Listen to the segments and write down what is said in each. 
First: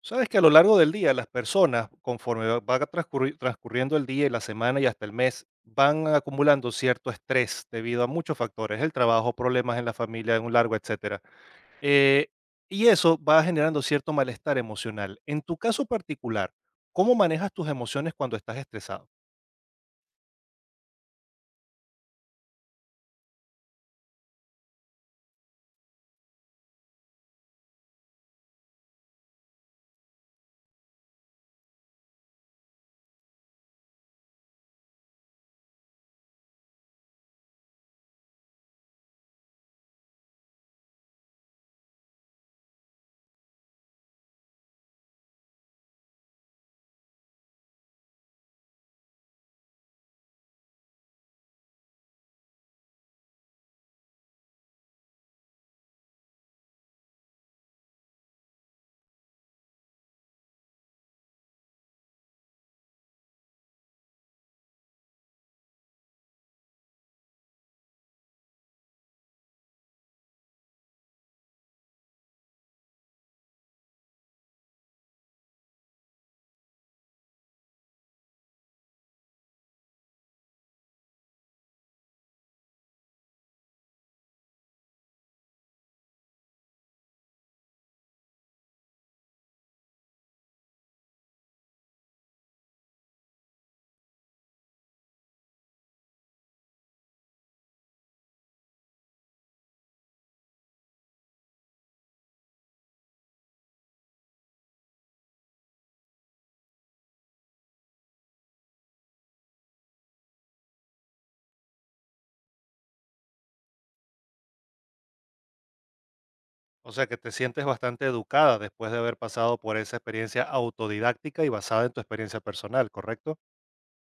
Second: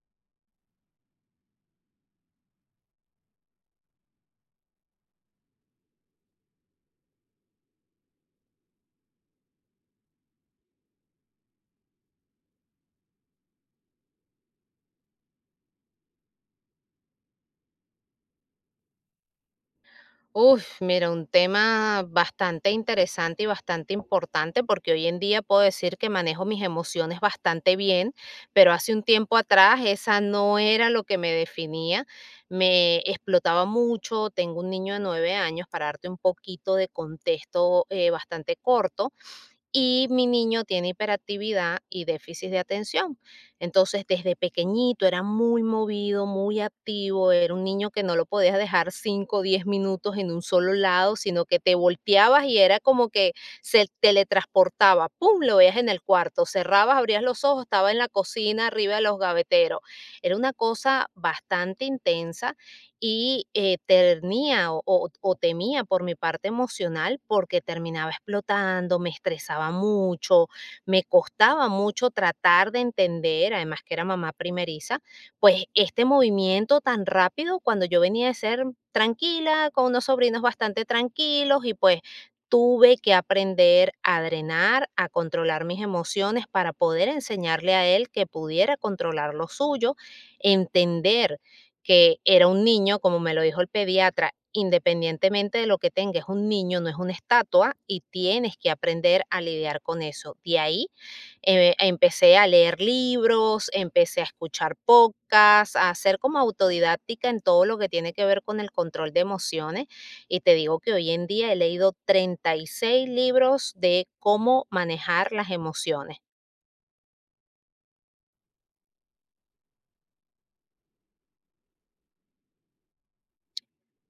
Sabes que a lo largo del día las personas, conforme va transcurriendo el día y la semana y hasta el mes, van acumulando cierto estrés debido a muchos factores, el trabajo, problemas en la familia, en un largo, etcétera. Eh, y eso va generando cierto malestar emocional. En tu caso particular, ¿cómo manejas tus emociones cuando estás estresado? Uf, mira, un tema bastante interesante y bastante importante porque hoy en día puedo decir que manejo mis emociones bastante bien, pero hace un tiempo atrás esa no era lo que me definía. Me explotaba mucho, tengo un niño de 9 años, para darte un poquito de contexto bastante corto y mi niño tiene hiperactividad y déficit de atención. Entonces, desde pequeñito era muy movido, muy activo, era un niño que no lo podías dejar 5, o 10 minutos en un solo lado, sino que te volteabas y era como que se teletransportaba, ¡pum!, lo veías en el cuarto, cerrabas, abrías los ojos, estaba en la cocina, arriba de los gaveteros. Era una cosa bastante intensa y tenía o temía por mi parte emocional porque terminaba explotando, me estresaba mucho, me costaba mucho tratar de entender, además que era mamá primeriza, pues este movimiento tan rápido cuando yo venía de ser tranquila, con unos sobrinos bastante tranquilos y pues tuve que aprender a drenar, a controlar mis emociones para poder enseñarle a él que pudiera controlar lo suyo, entender que era un niño, como me lo dijo el pediatra, independientemente de lo que tenga, es un niño, no es una estatua y tienes que aprender a lidiar con eso. De ahí empecé a leer libros, empecé a escuchar podcasts, a ser como autodidáctica en todo lo que tiene que ver con el control de emociones. Y te digo que hoy en día he leído 36 libros de cómo manejar las emociones. O sea, que te sientes bastante educada después de haber pasado por esa experiencia autodidáctica y basada en tu experiencia personal, ¿correcto?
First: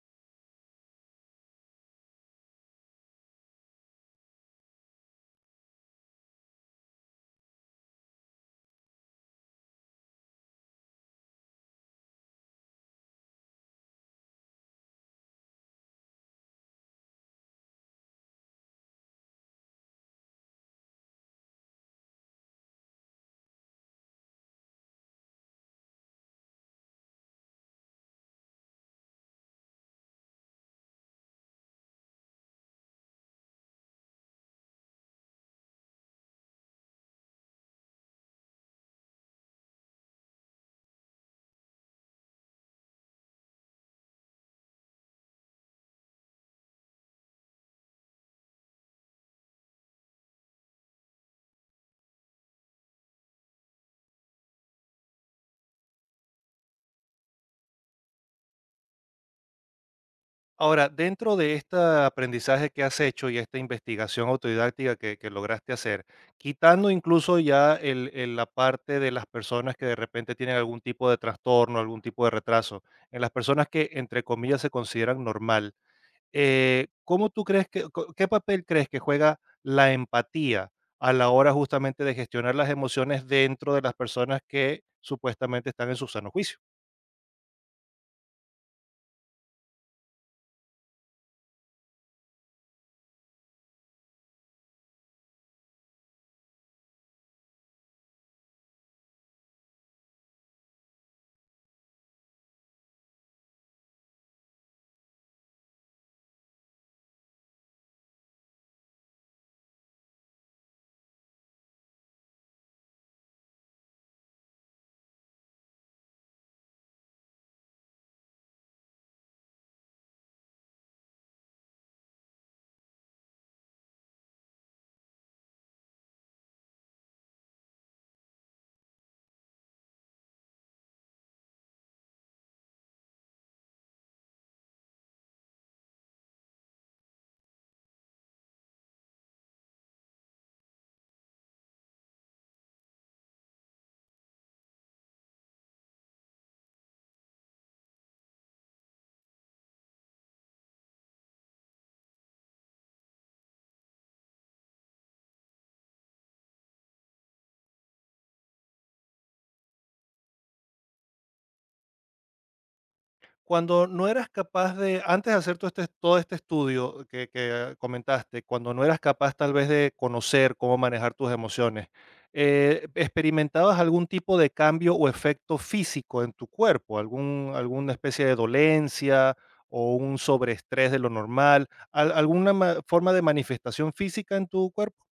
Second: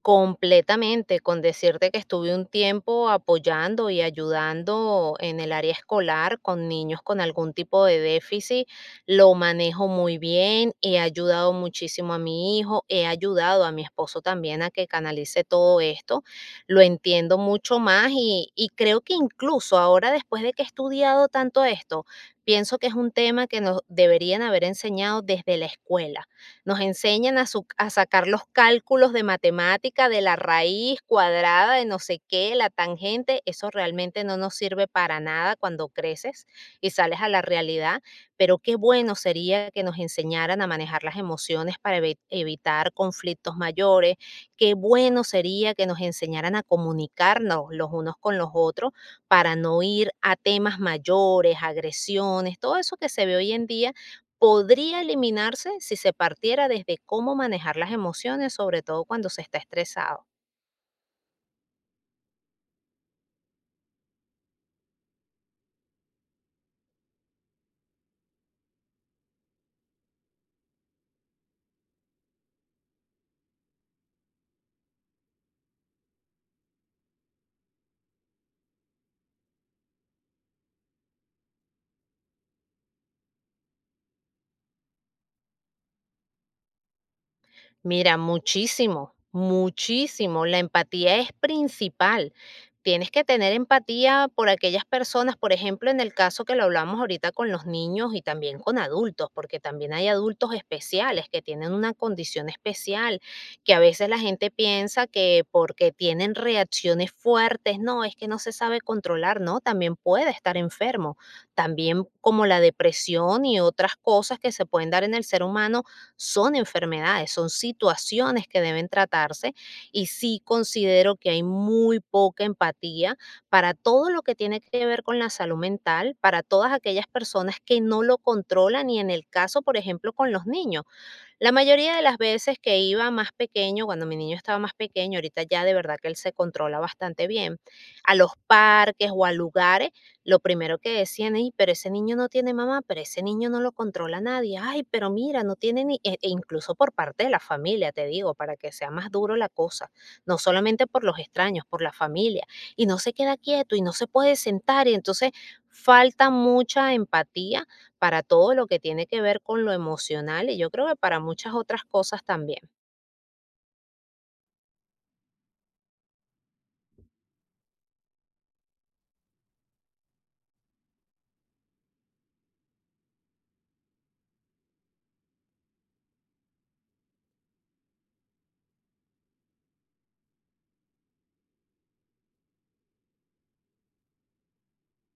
Completamente, con decirte que estuve un tiempo apoyando y ayudando en el área escolar con niños con algún tipo de déficit, lo manejo muy bien, he ayudado muchísimo a mi hijo, he ayudado a mi esposo también a que canalice todo esto, lo entiendo mucho más y creo que incluso ahora después de que he estudiado tanto esto, pienso que es un tema que nos deberían haber enseñado desde la escuela. Nos enseñan a sacar los cálculos de matemática de la raíz cuadrada de no sé qué, la tangente. Eso realmente no nos sirve para nada cuando creces y sales a la realidad. Pero qué bueno sería que nos enseñaran a manejar las emociones para evitar conflictos mayores. Qué bueno sería que nos enseñaran a comunicarnos los unos con los otros para no ir a temas mayores, agresiones, todo eso que se ve hoy en día podría eliminarse si se partiera desde cómo manejar las emociones, sobre todo cuando se está estresado. Ahora, dentro de este aprendizaje que has hecho y esta investigación autodidáctica que lograste hacer, quitando incluso ya la parte de las personas que de repente tienen algún tipo de trastorno, algún tipo de retraso, en las personas que, entre comillas, se consideran normal, ¿cómo tú crees que, qué papel crees que juega la empatía a la hora justamente de gestionar las emociones dentro de las personas que supuestamente están en su sano juicio? Mira, muchísimo, muchísimo. La empatía es principal. Tienes que tener empatía por aquellas personas, por ejemplo, en el caso que lo hablamos ahorita con los niños y también con adultos, porque también hay adultos especiales que tienen una condición especial, que a veces la gente piensa que porque tienen reacciones fuertes, no, es que no se sabe controlar, no, también puede estar enfermo. También como la depresión y otras cosas que se pueden dar en el ser humano son enfermedades, son situaciones que deben tratarse y sí considero que hay muy poca empatía para todo lo que tiene que ver con la salud mental, para todas aquellas personas que no lo controlan y en el caso, por ejemplo, con los niños la mayoría de las veces que iba más pequeño, cuando mi niño estaba más pequeño, ahorita ya de verdad que él se controla bastante bien, a los parques o a lugares, lo primero que decían, "Ey, pero ese niño no tiene mamá, pero ese niño no lo controla nadie, ay, pero mira, no tiene ni", incluso por parte de la familia, te digo, para que sea más duro la cosa, no solamente por los extraños, por la familia, y no se queda quieto y no se puede sentar, y entonces falta mucha empatía para todo lo que tiene que ver con lo emocional y yo creo que para muchas otras cosas también. Cuando no eras capaz de, antes de hacer todo este estudio que comentaste, cuando no eras capaz tal vez de conocer cómo manejar tus emociones, ¿experimentabas algún tipo de cambio o efecto físico en tu cuerpo? ¿Alguna especie de dolencia o un sobreestrés de lo normal? ¿Alguna forma de manifestación física en tu cuerpo?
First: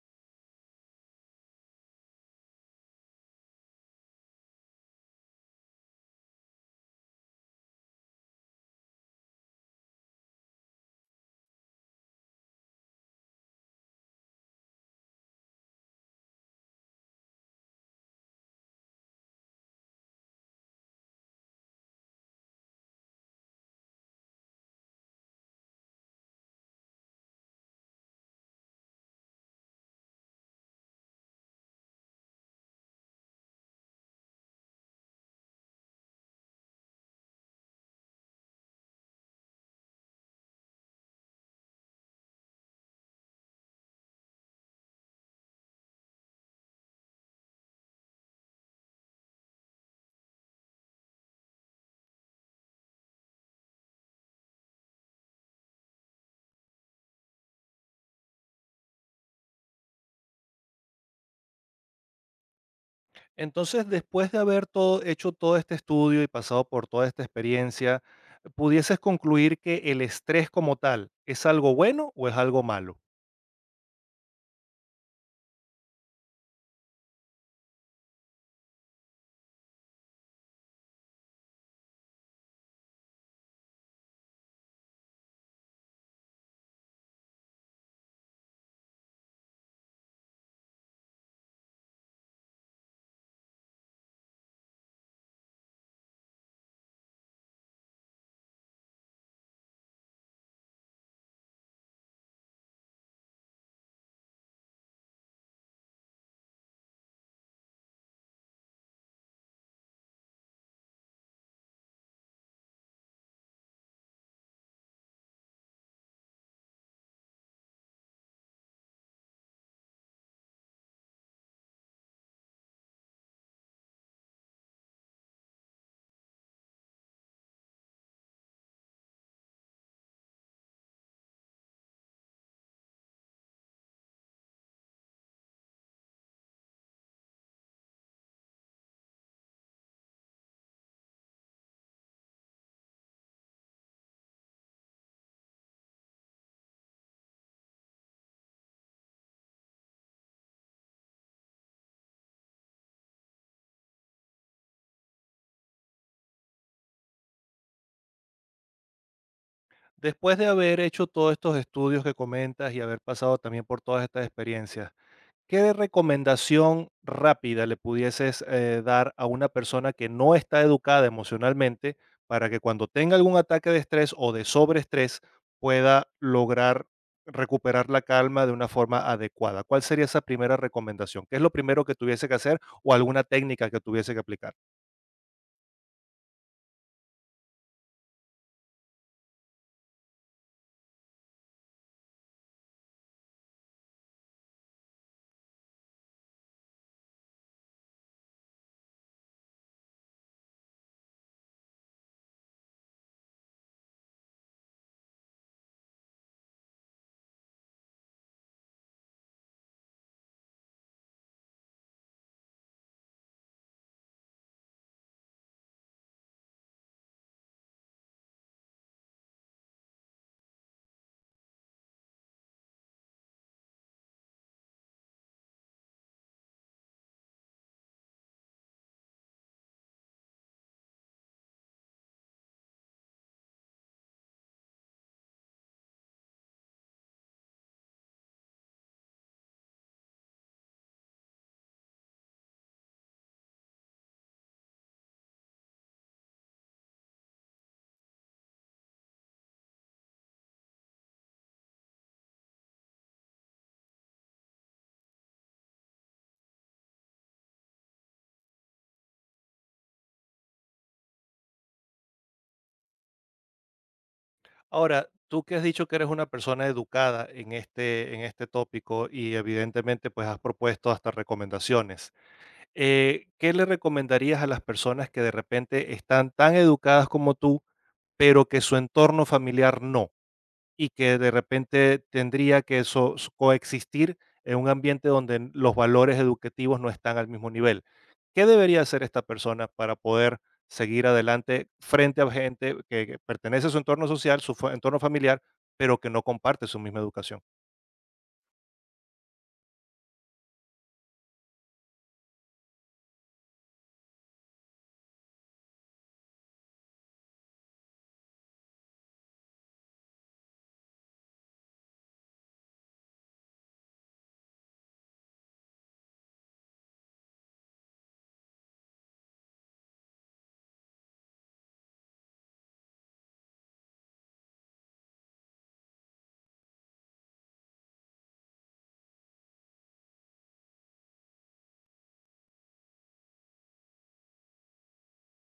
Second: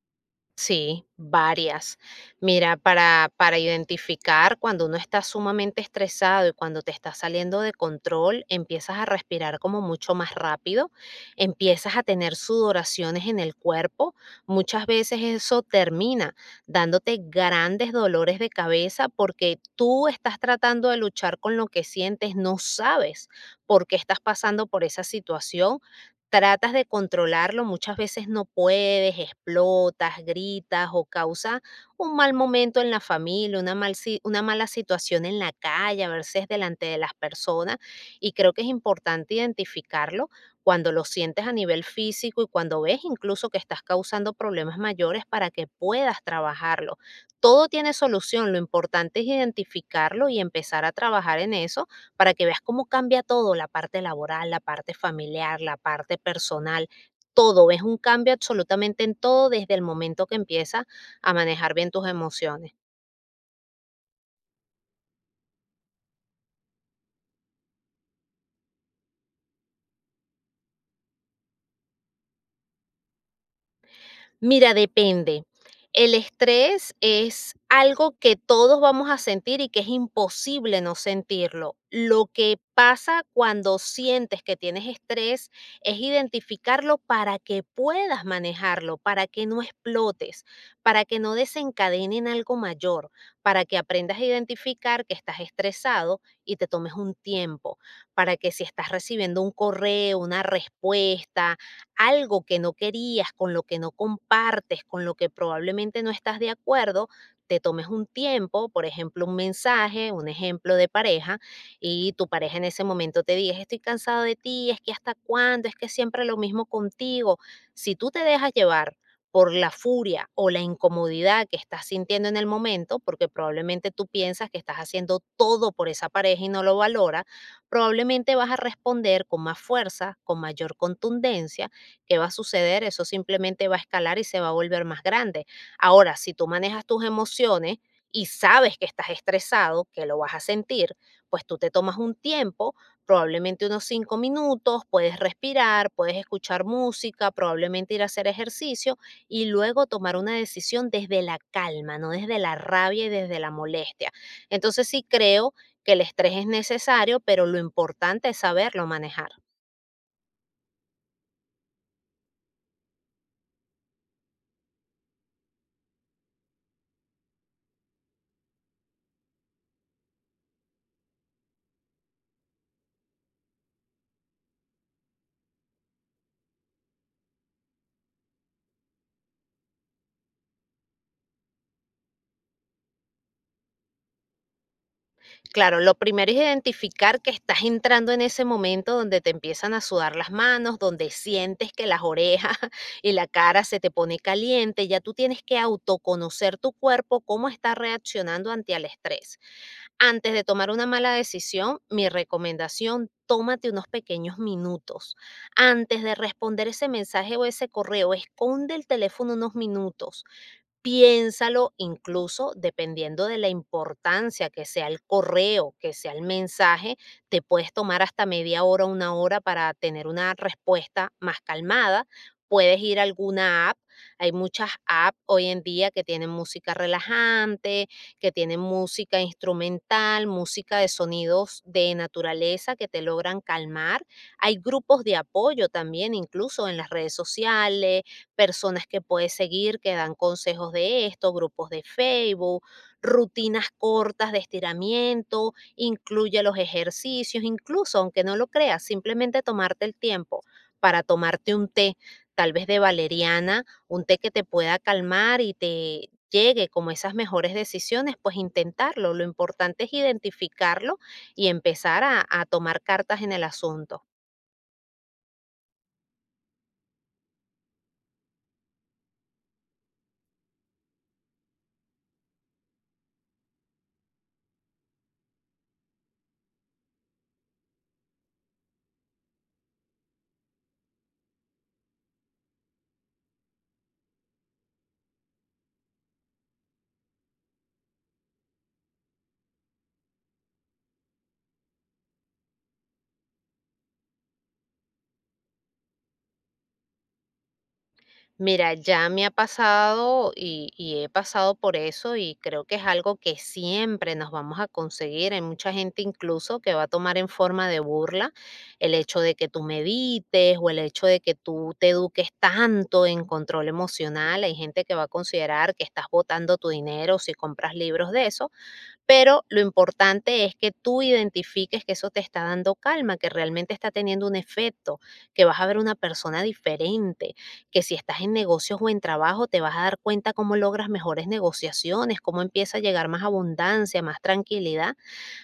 Sí, varias. Mira, para identificar cuando uno está sumamente estresado y cuando te está saliendo de control, empiezas a respirar como mucho más rápido, empiezas a tener sudoraciones en el cuerpo. Muchas veces eso termina dándote grandes dolores de cabeza porque tú estás tratando de luchar con lo que sientes, no sabes por qué estás pasando por esa situación, tratas de controlarlo, muchas veces no puedes, explotas, gritas o causa un mal momento en la familia, una, mal si- una mala situación en la calle, a veces delante de las personas. Y creo que es importante identificarlo cuando lo sientes a nivel físico y cuando ves incluso que estás causando problemas mayores para que puedas trabajarlo. Todo tiene solución, lo importante es identificarlo y empezar a trabajar en eso para que veas cómo cambia todo, la parte laboral, la parte familiar, la parte personal, todo. Es un cambio absolutamente en todo desde el momento que empiezas a manejar bien tus emociones. Entonces, después de hecho todo este estudio y pasado por toda esta experiencia, ¿pudieses concluir que el estrés como tal es algo bueno o es algo malo? Mira, depende. El estrés es algo que todos vamos a sentir y que es imposible no sentirlo. Lo que pasa cuando sientes que tienes estrés es identificarlo para que puedas manejarlo, para que no explotes, para que no desencadene en algo mayor, para que aprendas a identificar que estás estresado y te tomes un tiempo, para que si estás recibiendo un correo, una respuesta, algo que no querías, con lo que no compartes, con lo que probablemente no estás de acuerdo, te tomes un tiempo, por ejemplo, un mensaje, un ejemplo de pareja, y tu pareja en ese momento te dice, estoy cansado de ti, es que hasta cuándo, es que siempre lo mismo contigo. Si tú te dejas llevar por la furia o la incomodidad que estás sintiendo en el momento, porque probablemente tú piensas que estás haciendo todo por esa pareja y no lo valora, probablemente vas a responder con más fuerza, con mayor contundencia. ¿Qué va a suceder? Eso simplemente va a escalar y se va a volver más grande. Ahora, si tú manejas tus emociones y sabes que estás estresado, que lo vas a sentir, pues tú te tomas un tiempo, probablemente unos 5 minutos, puedes respirar, puedes escuchar música, probablemente ir a hacer ejercicio y luego tomar una decisión desde la calma, no desde la rabia y desde la molestia. Entonces sí creo que el estrés es necesario, pero lo importante es saberlo manejar. Después de haber hecho todos estos estudios que comentas y haber pasado también por todas estas experiencias, ¿qué recomendación rápida le pudieses, dar a una persona que no está educada emocionalmente para que cuando tenga algún ataque de estrés o de sobreestrés pueda lograr recuperar la calma de una forma adecuada? ¿Cuál sería esa primera recomendación? ¿Qué es lo primero que tuviese que hacer o alguna técnica que tuviese que aplicar? Claro, lo primero es identificar que estás entrando en ese momento donde te empiezan a sudar las manos, donde sientes que las orejas y la cara se te pone caliente. Ya tú tienes que autoconocer tu cuerpo, cómo está reaccionando ante el estrés. Antes de tomar una mala decisión, mi recomendación, tómate unos pequeños minutos. Antes de responder ese mensaje o ese correo, esconde el teléfono unos minutos, piénsalo incluso dependiendo de la importancia que sea el correo, que sea el mensaje, te puedes tomar hasta media hora, una hora para tener una respuesta más calmada. Puedes ir a alguna app. Hay muchas apps hoy en día que tienen música relajante, que tienen música instrumental, música de sonidos de naturaleza que te logran calmar. Hay grupos de apoyo también, incluso en las redes sociales, personas que puedes seguir que dan consejos de esto, grupos de Facebook, rutinas cortas de estiramiento, incluye los ejercicios, incluso aunque no lo creas, simplemente tomarte el tiempo para tomarte un té, tal vez de valeriana, un té que te pueda calmar y te llegue como esas mejores decisiones, pues intentarlo. Lo importante es identificarlo y empezar a tomar cartas en el asunto. Ahora, tú que has dicho que eres una persona educada en este tópico y evidentemente pues has propuesto hasta recomendaciones. Eh, ¿qué le recomendarías a las personas que de repente están tan educadas como tú, pero que su entorno familiar no? Y que de repente tendría que eso coexistir en un ambiente donde los valores educativos no están al mismo nivel. ¿Qué debería hacer esta persona para poder seguir adelante frente a gente que pertenece a su entorno social, su entorno familiar, pero que no comparte su misma educación? Mira, ya me ha pasado y he pasado por eso y creo que es algo que siempre nos vamos a conseguir. Hay mucha gente incluso que va a tomar en forma de burla el hecho de que tú medites o el hecho de que tú te eduques tanto en control emocional. Hay gente que va a considerar que estás botando tu dinero si compras libros de eso, pero lo importante es que tú identifiques que eso te está dando calma, que realmente está teniendo un efecto, que vas a ver una persona diferente, que si estás en negocios o en trabajo te vas a dar cuenta cómo logras mejores negociaciones, cómo empieza a llegar más abundancia, más tranquilidad.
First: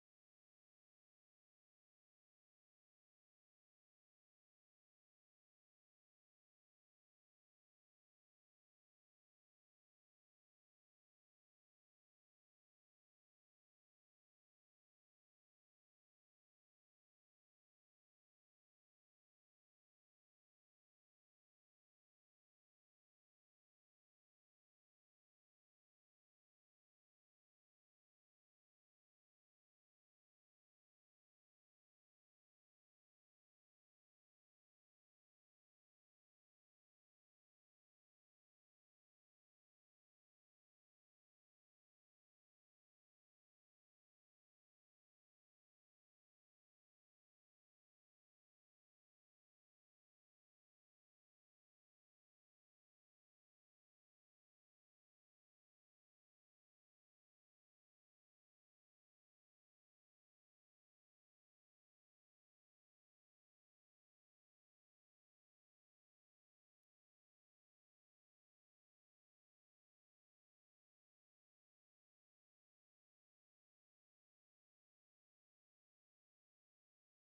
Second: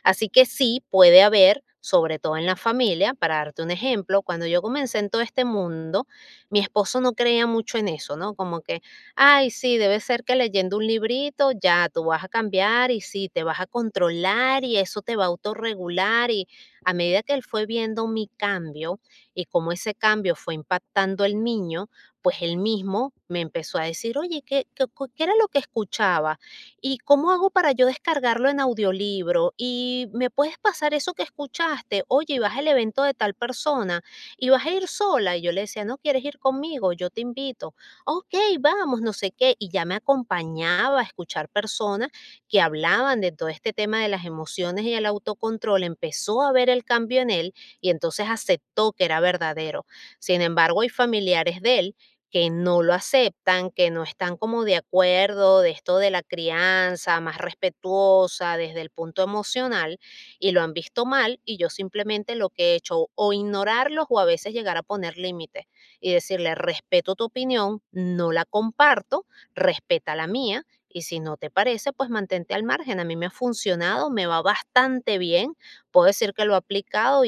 Así que sí puede haber, sobre todo en la familia, para darte un ejemplo, cuando yo comencé en todo este mundo, mi esposo no creía mucho en eso, ¿no? Como que, ay, sí, debe ser que leyendo un librito ya tú vas a cambiar y sí, te vas a controlar y eso te va a autorregular. Y a medida que él fue viendo mi cambio y cómo ese cambio fue impactando al niño, pues él mismo me empezó a decir, oye, ¿qué era lo que escuchaba? ¿Y cómo hago para yo descargarlo en audiolibro? ¿Y me puedes pasar eso que escuchaste? Oye, y vas al evento de tal persona y vas a ir sola. Y yo le decía, no quieres ir conmigo, yo te invito. Ok, vamos, no sé qué. Y ya me acompañaba a escuchar personas que hablaban de todo este tema de las emociones y el autocontrol. Empezó a ver el cambio en él y entonces aceptó que era verdadero. Sin embargo, hay familiares de él que no lo aceptan, que no están como de acuerdo de esto de la crianza más respetuosa desde el punto emocional y lo han visto mal y yo simplemente lo que he hecho o ignorarlos o a veces llegar a poner límites y decirle respeto tu opinión, no la comparto, respeta la mía y si no te parece, pues mantente al margen. A mí me ha funcionado, me va bastante bien, puedo decir que lo he aplicado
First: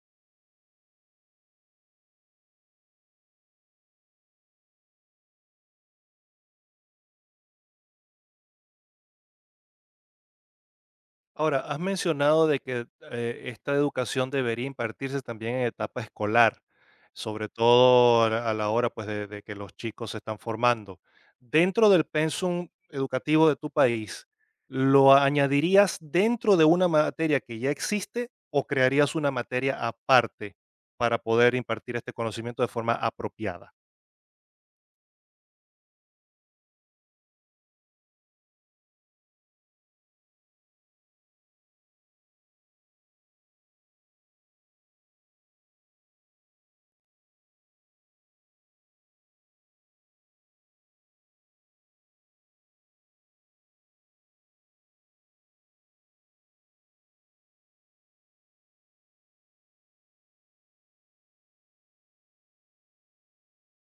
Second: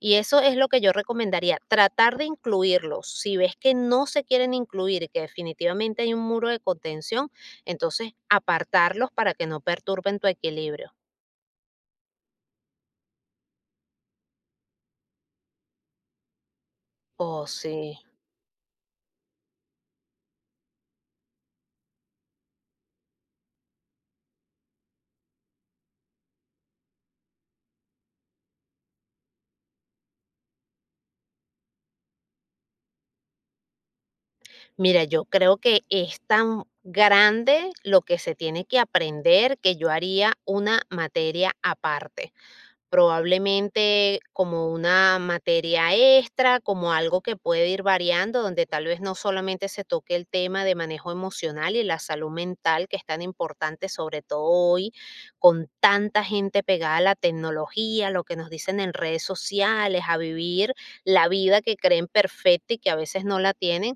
y eso es lo que yo recomendaría, tratar de incluirlos. Si ves que no se quieren incluir y que definitivamente hay un muro de contención, entonces apartarlos para que no perturben tu equilibrio. Ahora, has mencionado de que esta educación debería impartirse también en etapa escolar, Oh, sobre sí. todo a la hora pues, de que los chicos se están formando. Dentro del pensum educativo de tu país, ¿lo añadirías dentro de una materia que ya existe o crearías una materia aparte para poder impartir este conocimiento de forma apropiada? Mira, yo creo que es tan grande lo que se tiene que aprender que yo haría una materia aparte. Probablemente como una materia extra, como algo que puede ir variando, donde tal vez no solamente se toque el tema de manejo emocional y la salud mental, que es tan importante, sobre todo hoy, con tanta gente pegada a la tecnología, lo que nos dicen en redes sociales, a vivir la vida que creen perfecta y que a veces no la tienen,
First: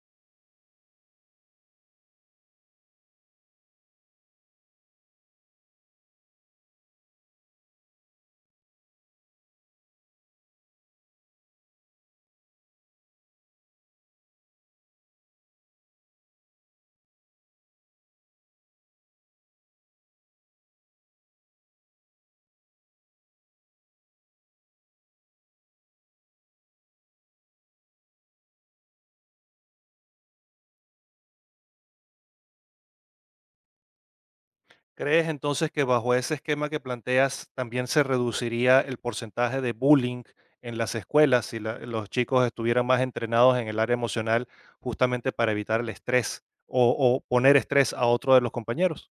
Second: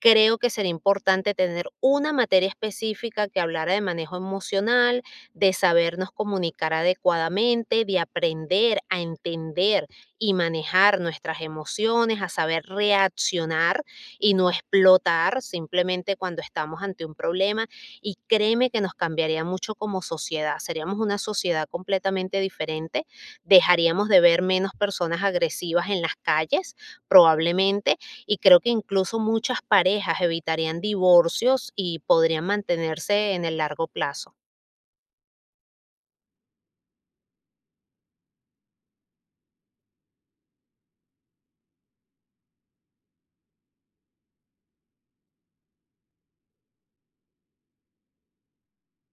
creo que sería importante tener una materia específica que hablara de manejo emocional, de sabernos comunicar adecuadamente, de aprender a entender y manejar nuestras emociones, a saber reaccionar y no explotar simplemente cuando estamos ante un problema. Y créeme que nos cambiaría mucho como sociedad. Seríamos una sociedad completamente diferente. Dejaríamos de ver menos personas agresivas en las calles, probablemente, y creo que incluso muchas parejas evitarían divorcios y podrían mantenerse en el largo plazo. ¿Crees entonces que bajo ese esquema que planteas también se reduciría el porcentaje de bullying en las escuelas si los chicos estuvieran más entrenados en el área emocional justamente para evitar el estrés o poner estrés a otro de los compañeros?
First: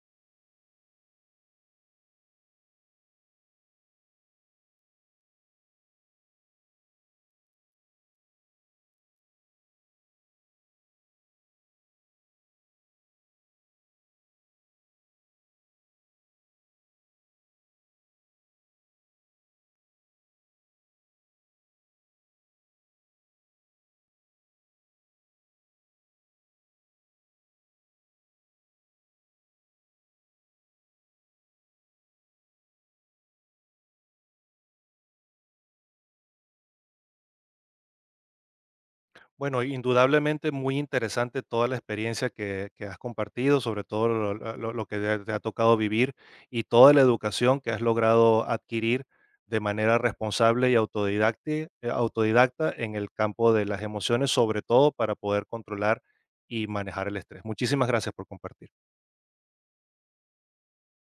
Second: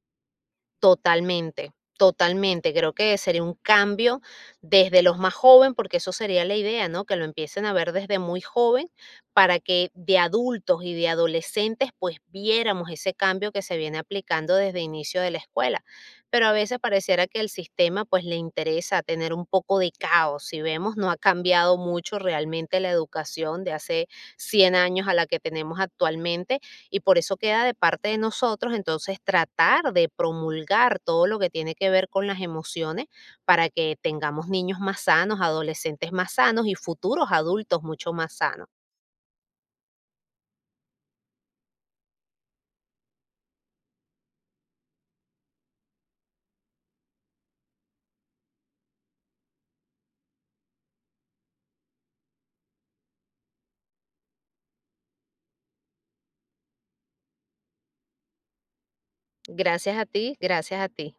Totalmente, totalmente. Creo que sería un cambio desde los más jóvenes, porque eso sería la idea, ¿no? Que lo empiecen a ver desde muy joven para que de adultos y de adolescentes pues viéramos ese cambio que se viene aplicando desde inicio de la escuela. Pero a veces pareciera que el sistema pues le interesa tener un poco de caos. Si vemos, no ha cambiado mucho realmente la educación de hace 100 años a la que tenemos actualmente y por eso queda de parte de nosotros entonces tratar de promulgar todo lo que tiene que ver con las emociones para que tengamos niños más sanos, adolescentes más sanos y futuros adultos mucho más sanos. Bueno, indudablemente muy interesante toda la experiencia que has compartido, sobre todo lo que te ha tocado vivir y toda la educación que has logrado adquirir de manera responsable y autodidacta en el campo de las emociones, sobre todo para poder controlar y manejar el estrés. Muchísimas gracias por compartir. Gracias a ti, gracias a ti.